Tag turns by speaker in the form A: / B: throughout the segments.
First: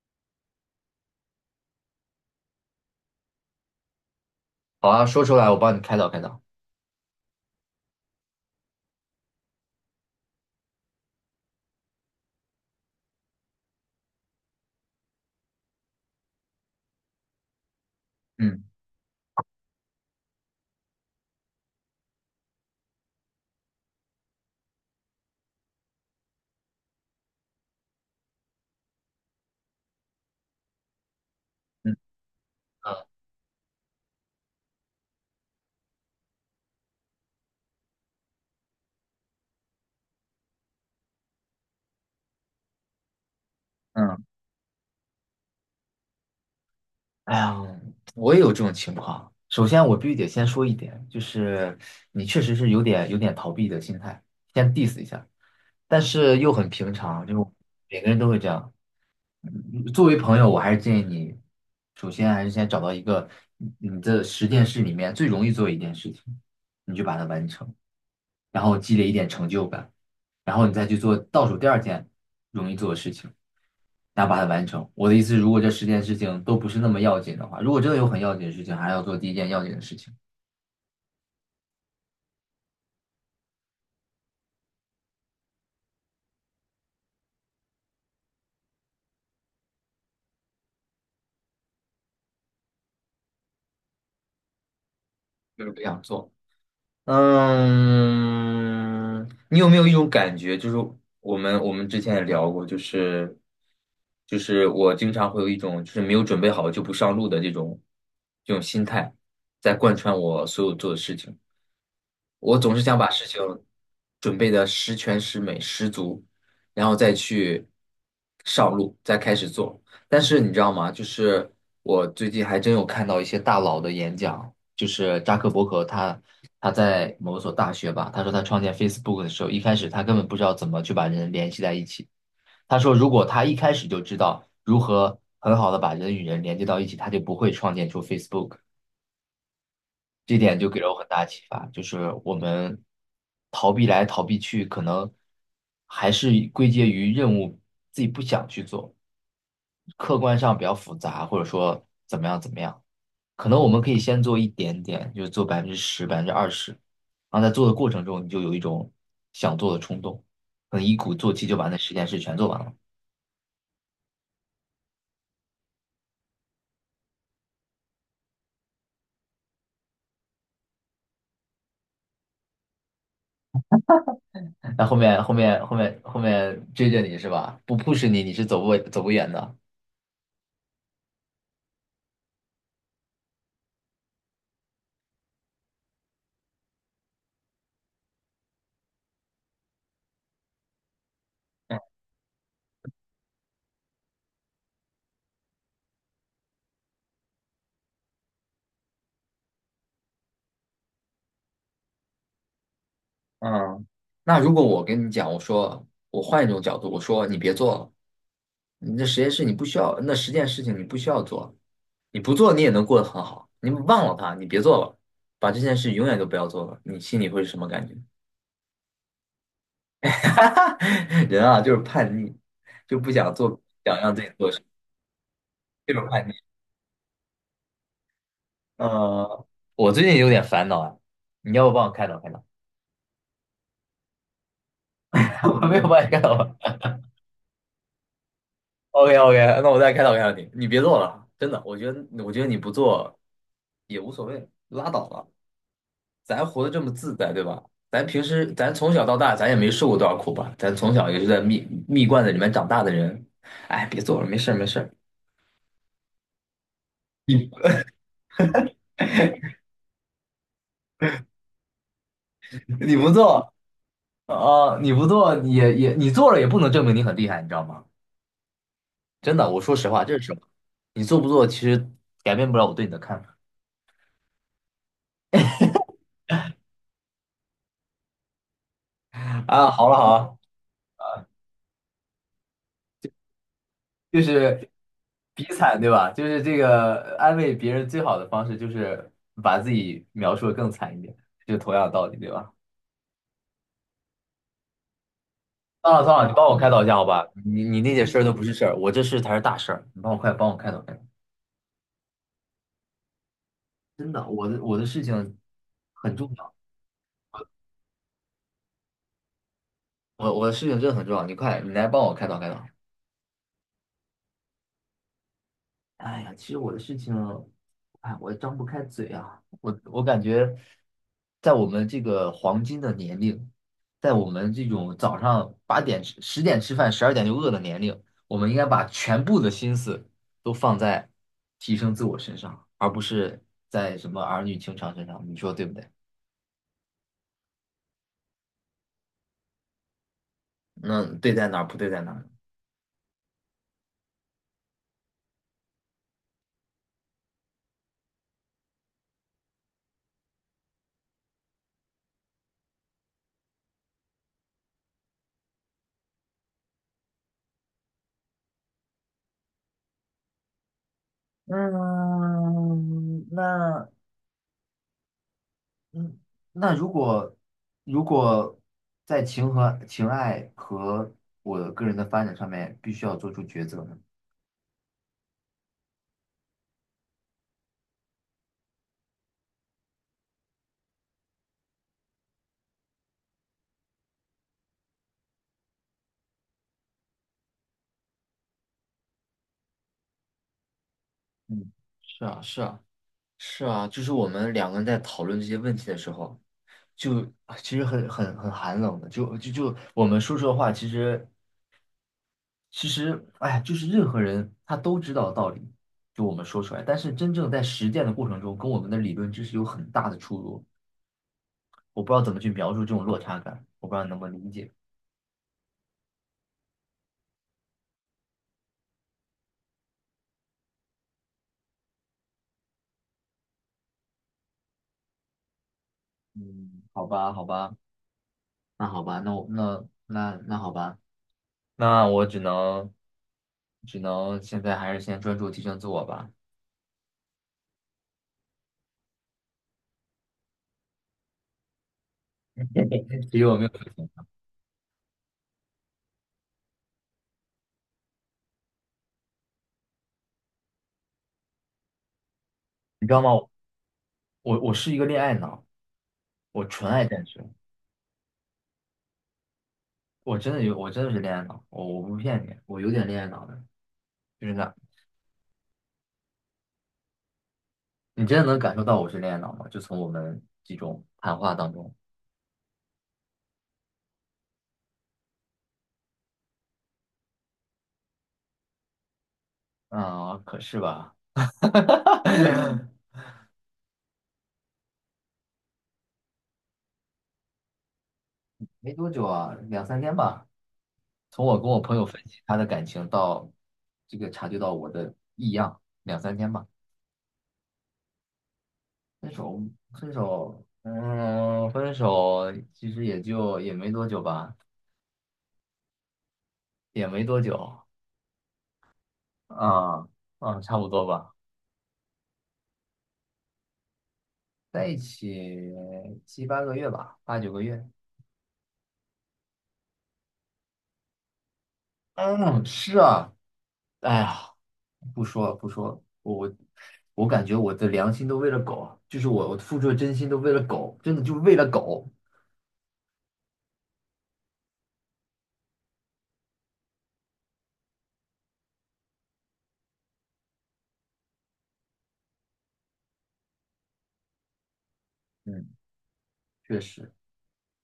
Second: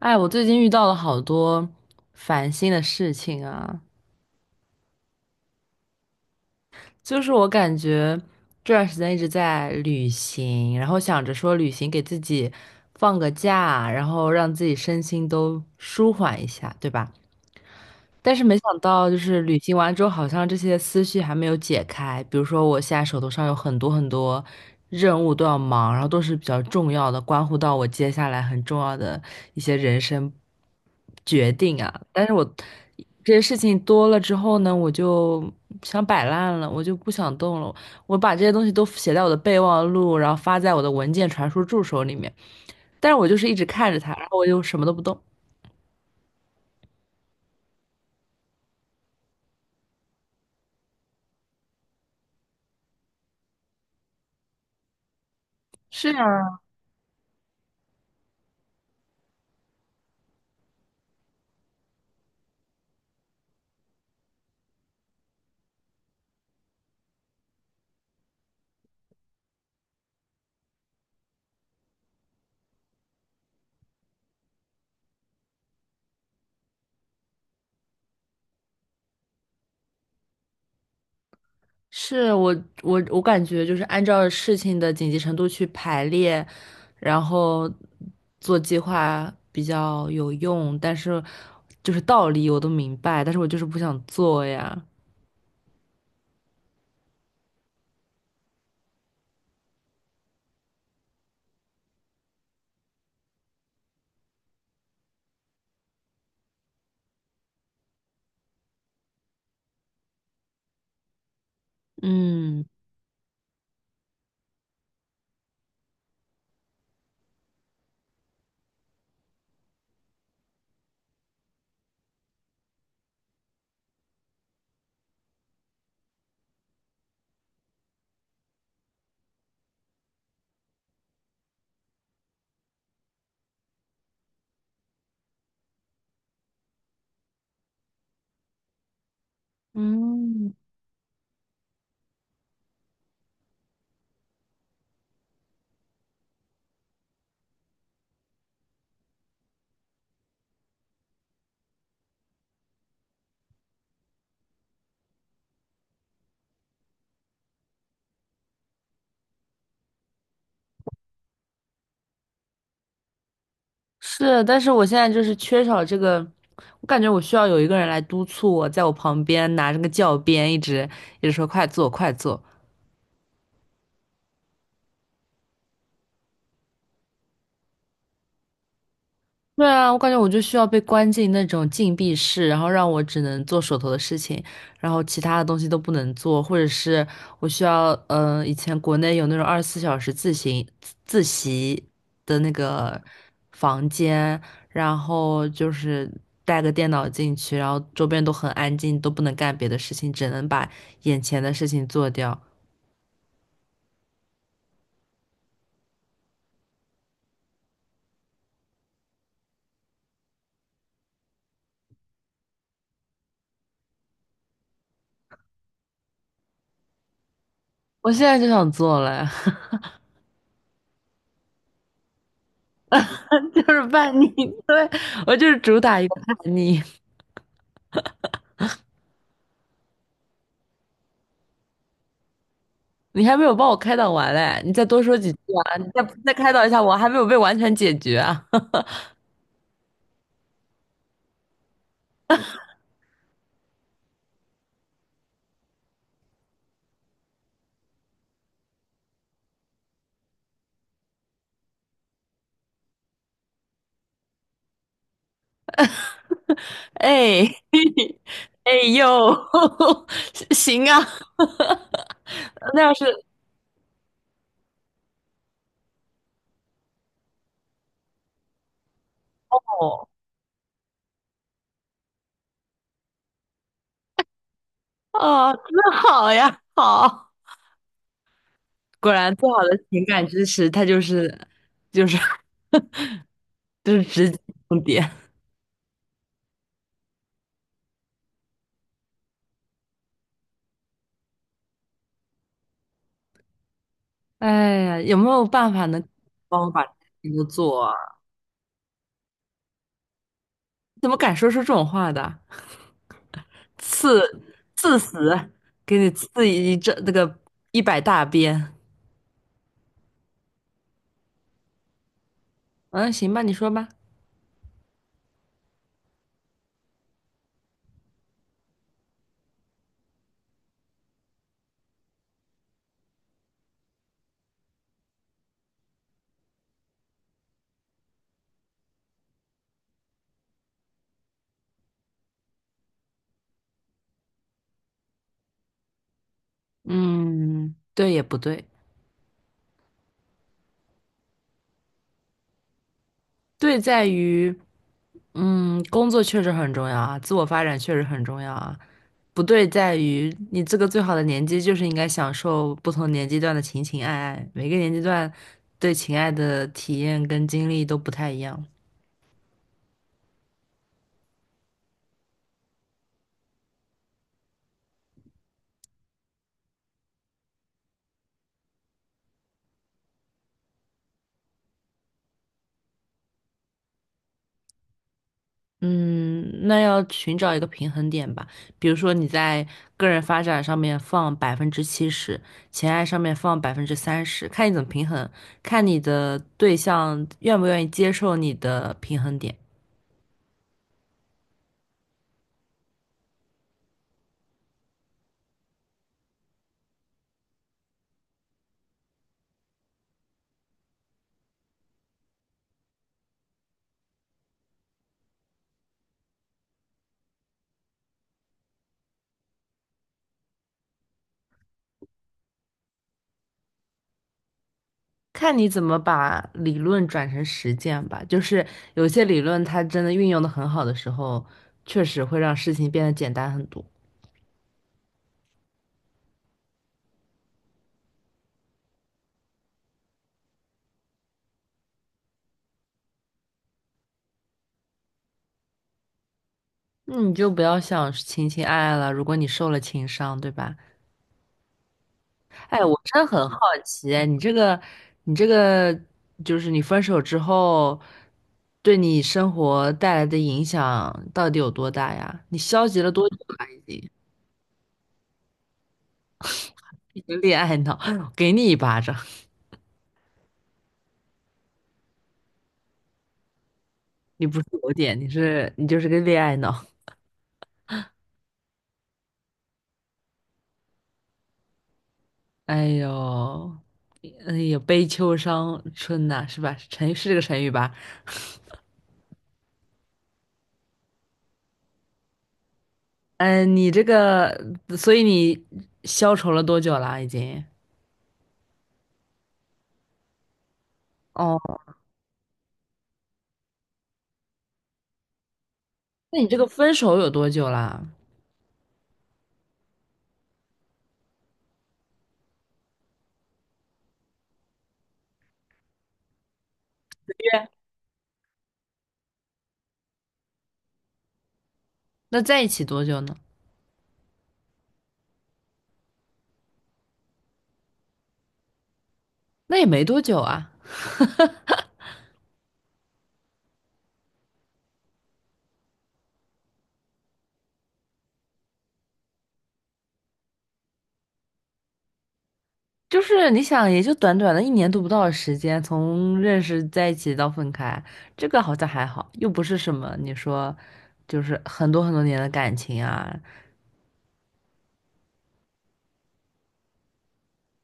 A: 哎，我最近遇到了好多烦心的事情啊，
B: 好啊，说出来，我帮你开导开导。
A: 就是我感觉这段时间一直在旅行，然后想着说旅行给自己放个假，然后让自己身心都舒缓一下，对吧？但是没
B: 嗯
A: 想到，就是旅行完之后，好像这些思绪还没有解开。比如说，我现在手头上有很多很多任务都要忙，然后都是比较重要的，关乎到我接下来很重要的一些人生决定
B: 嗯
A: 啊。但是我
B: 嗯，
A: 这些事情多了之后呢，我就想摆烂了，我就不想动了。我把这些东西都写在我的备忘录，然后发在我的文件传输助手里面，但是我就是一直看着它，
B: 嗯
A: 然后我就什么都不动。
B: 哎呀，我也有这种情况。首先，我必须得先说一点，就是你确实是有点逃避的心态，先 diss 一下，但是又很平常，就每个人都会这样。嗯作为朋友，我还是建议你，首先还是先找到一个你的十件事里面最容易做一件事情，你就把它完成。然后积累一点成就感，然后你再去做倒数第二件容易做的事情，然后把它完成。我的意思是如果这十件事情都不是那么要紧的话，如果真的有很要紧的事情，还要做第一件要紧的事情，
A: 是我感觉就是按照事情的紧急程度去排列，然后做计划比较有用，但是就是道理我都明白，但是我就是不想做呀。
B: 就是不想做。嗯，你有没有一种感觉，就是我们之前也聊过，就是就是我经常会有一种就是没有准备好就不上路的这种心态，在贯穿我所有做的事情。我
A: 嗯
B: 总是想把事情准备的十全十美、十足，然后再去上路，再开始做。但是你知道吗？就是我最近还真有看到一些大佬的演讲，就是扎克伯格他他在某所大学吧，他说他创建 Facebook 的时候，一开始他根本不知道怎么去把人联系在一起。他说如果他一开始就知道如何很好的把人与人连接到一起，他就不会创建出 Facebook。这
A: 嗯，
B: 点就给了我很大启发，就是我们逃避来逃避去，可能还是归结于任务自己不想去做，客观上比较复杂，或者说怎么样怎么样，可能我们可以先做一点点，就是做百分之十、百分之二十，然后在做的过程中，你就有一种想做的冲动，可能一鼓作气就把那十件事全做完了。
A: 是，但是我现在就是缺少这个，我感觉我需要有一个人来督促我，在我旁边拿着个教鞭，一直一直说快做快做。
B: 那后面追着你是吧？不 push 你，你是走不远的。
A: 对啊，我感觉我就需要被关进那种禁闭室，然后让我只能做手头的事情，然后其他的东西都不能做，或者是我需要，以前国内有那种24小时自习自习的那个房间，然后就是带个电脑进去，然后周边都很安静，都不能干别的事情，只能把眼前的事情做掉。
B: 嗯，那如果我跟你讲，我说我换一种角度，我说你别做了，你这实验室你不需要，那十件事情你不需要做，你不做你也能过得很好，你忘了它，你别做了，把这件事永远都不要做了，你心里会是什么感觉？
A: 我现在就想做了，
B: 人啊，就是叛逆，就不想 做，
A: 就是
B: 想让
A: 叛
B: 自
A: 逆，
B: 己做事，
A: 对，我就是主
B: 就
A: 打
B: 是
A: 一个
B: 叛
A: 叛
B: 逆。
A: 逆。
B: 呃，我最近有点烦恼啊，你要不帮我开导开导？
A: 你还没有帮我开导完嘞，你再多说几句
B: 我
A: 啊！
B: 没
A: 你
B: 有
A: 再
B: 帮你开
A: 再
B: 导
A: 开
B: 吧，
A: 导一下我，还没有被完全解决啊！
B: OK OK，那我再开导开导你，你别做了，真的，我觉得你不做也无所谓，拉倒了，咱活得这么自在，对吧？咱平时咱从小到大，咱也没受过多少苦吧？咱从小也是在蜜罐子里面长大的人，哎，别做了，没事儿没事儿，
A: 哎，
B: 你
A: 哎呦，行啊，那要
B: 你
A: 是
B: 不做啊、你不做也你做了也不能证明你很厉害，你知道吗？真的，我说实话，
A: 哦
B: 这是实话，你做不做其实改变不了我对你的看法
A: 哦，那好呀，好，果然最好
B: 啊。
A: 的
B: 好了
A: 情
B: 好
A: 感
B: 了。
A: 支持，它就是 就是
B: 就
A: 直击
B: 是
A: 重点。
B: 比惨，对吧？就是这个安慰别人最好的方式，就是把自己描述的更惨一点，就同样的道理，对吧？
A: 哎呀，有没有办法
B: 算了
A: 能
B: 算了，你帮我
A: 帮
B: 开
A: 我
B: 导
A: 把
B: 一
A: 这
B: 下
A: 些
B: 好
A: 事
B: 吧？
A: 情都
B: 你你
A: 做啊？
B: 那件事儿都不是事儿，我这事才是大事儿，你帮我快帮我开导开导。
A: 怎么敢说出这种话的？
B: 真
A: 刺
B: 的，我的事情
A: 死，给你
B: 很重
A: 刺
B: 要，
A: 一这那个100大鞭！
B: 我的事情真的很重要，你快你来帮我开导开导。
A: 嗯，行吧，你说吧。
B: 哎呀，其实我的事情，哎，我张不开嘴啊。我感觉，在我们这个黄金的年龄，在我们这种早上八点吃、十点吃饭、十二点就饿的年龄，我们应该把全部的心思都放在提升自我身上，而不是在什么儿女情长身上。你说对不对？
A: 嗯，对也不对，
B: 那对在哪儿，不对在哪儿？
A: 对在于，工作确实很重要啊，自我发展确实很重要啊。不对在于，你这个最好的年纪就是应该享受不同年纪段的情情爱爱，每个年纪段对情爱的体验跟经历都不太一样。
B: 嗯，那嗯，那如果在情和情爱和我个人的发展上面，必须要做出抉择呢？
A: 嗯，那要寻找一个平衡点吧。比如说你在个人发展上面放70%，情爱上面放30%，看你怎么平衡，看你的对象愿不愿意接受你的平衡点，
B: 嗯，是啊，是啊，是啊，就是我们两个人在讨论这些问题的时候，就其实很寒冷的，就我们说出的话，其实哎，就是任何人他都知道道理，就我们说出来，但是真正在实践的过程中，跟我们的理论知识有很大的出入，我不知道怎么去描述这种落差感，我不知道你能不能理解。
A: 看你怎么把理论转成实践吧。就是有些理论它真的运用的很好的时候，确实会让事情变得简单很多。
B: 嗯，好吧，好吧，那好吧，那我那那那好吧，那我只能现在还是先专注提升自我吧。
A: 那你就不要想情情爱爱了，如果你受了情伤，对吧？哎，我真的
B: 其实
A: 很
B: 我
A: 好
B: 没有事情，
A: 奇哎，你这个，就是你分手之后，对你生活带来的影响到底有多大呀？你消极
B: 你
A: 了
B: 知道
A: 多久
B: 吗？
A: 了？已经，
B: 我是一个恋爱脑，我纯爱
A: 一
B: 战
A: 个
B: 士，
A: 恋爱脑，给你一巴掌！
B: 我真的有，我真的是恋爱脑，我不骗你，我有点恋爱脑的，
A: 你
B: 就是
A: 不是
B: 那，
A: 有点，你是你就是个恋爱脑。
B: 你真的能感受到我是恋爱脑吗？就从我们几种谈话当中，
A: 哎呦，哎呦，悲秋伤春呐、是吧？成是这个成语吧？
B: 啊、可是吧，
A: 嗯，你这个，所以你消愁了多久啦？已经？
B: 没多久啊，两三天吧。从我跟
A: 哦，
B: 我朋友分析他的感情到这个察觉到我的异样，两三
A: 那你
B: 天
A: 这个
B: 吧。
A: 分手有多久啦？
B: 分手，分手，嗯，分手其实也就也没多久吧，也没多久，
A: 约
B: 啊啊，差不多吧，
A: 那在一起多久呢？
B: 在一起七八个月吧，八九个月。
A: 那也没多久啊，
B: 嗯，是啊，哎呀，不说了，不说了，我感觉我的良心都为了狗，就是我付出的真心都为了狗，真的就为了狗。
A: 就是你想，也就短短的一年都不到的时间，从认识在一起到分开，这个好像还好，又不是什么你说，就是很多很多年的感情啊，
B: 嗯，确实。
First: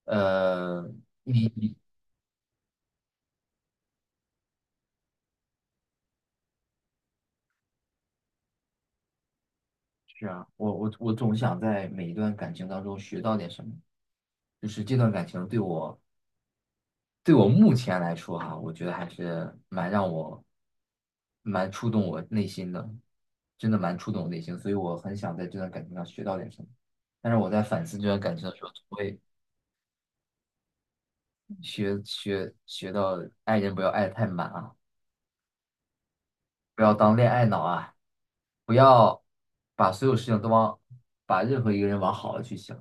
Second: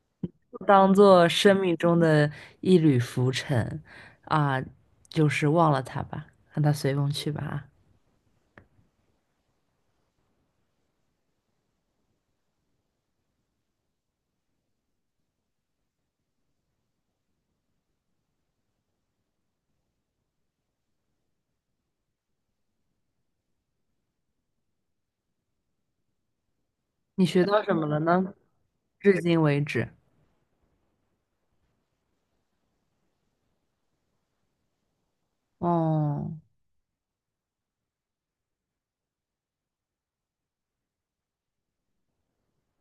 B: 呃，
A: 当做生命中的一缕浮尘啊，就是忘了他吧，让他随风去吧啊
B: 是啊，我总想在每一段感情当中学到点什么，就是这段感情对我目前来说哈、我觉得还是蛮触动我内心的，真的蛮触动我内心，所以我很想在这段感情上学到点什么。
A: 你
B: 但是
A: 学
B: 我
A: 到
B: 在
A: 什
B: 反
A: 么了
B: 思这段
A: 呢？
B: 感情的时候，总会
A: 至今为止，
B: 学到爱人不要爱得太满啊，
A: 哦，
B: 不要当恋爱脑啊，不要把所有事情都往，把任何一个人往好了去想，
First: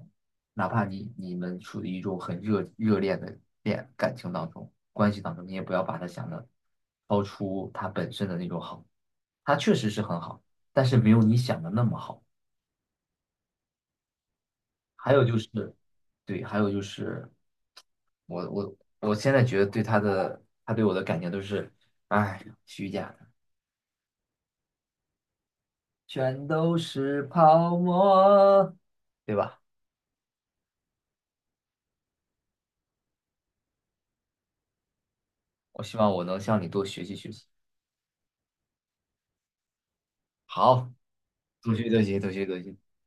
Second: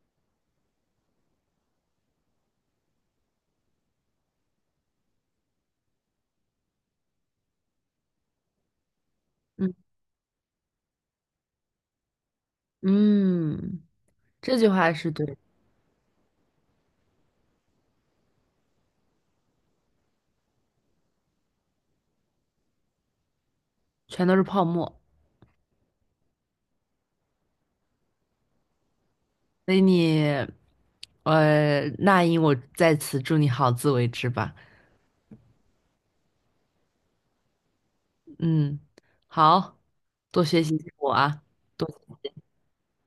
B: 哪怕你们处于一种很热恋的感情当中、关系当中，你也不要把他想的超出他本身的那种好，他
A: 嗯
B: 确实是很好，但是没有你想的那么好。
A: 嗯，这句话是
B: 还有
A: 对的，
B: 就是，对，还有就是，我我我现在觉得对他的，他对我的感情都是，哎呀虚假。
A: 全都是泡沫。
B: 全都是泡沫，对吧？
A: 所以你，那英，我在此祝你好自为之吧。
B: 我希望我能向你多学习学习。
A: 嗯，好，多学习
B: 好，
A: 我啊，
B: 多
A: 多。
B: 学多学多学多学。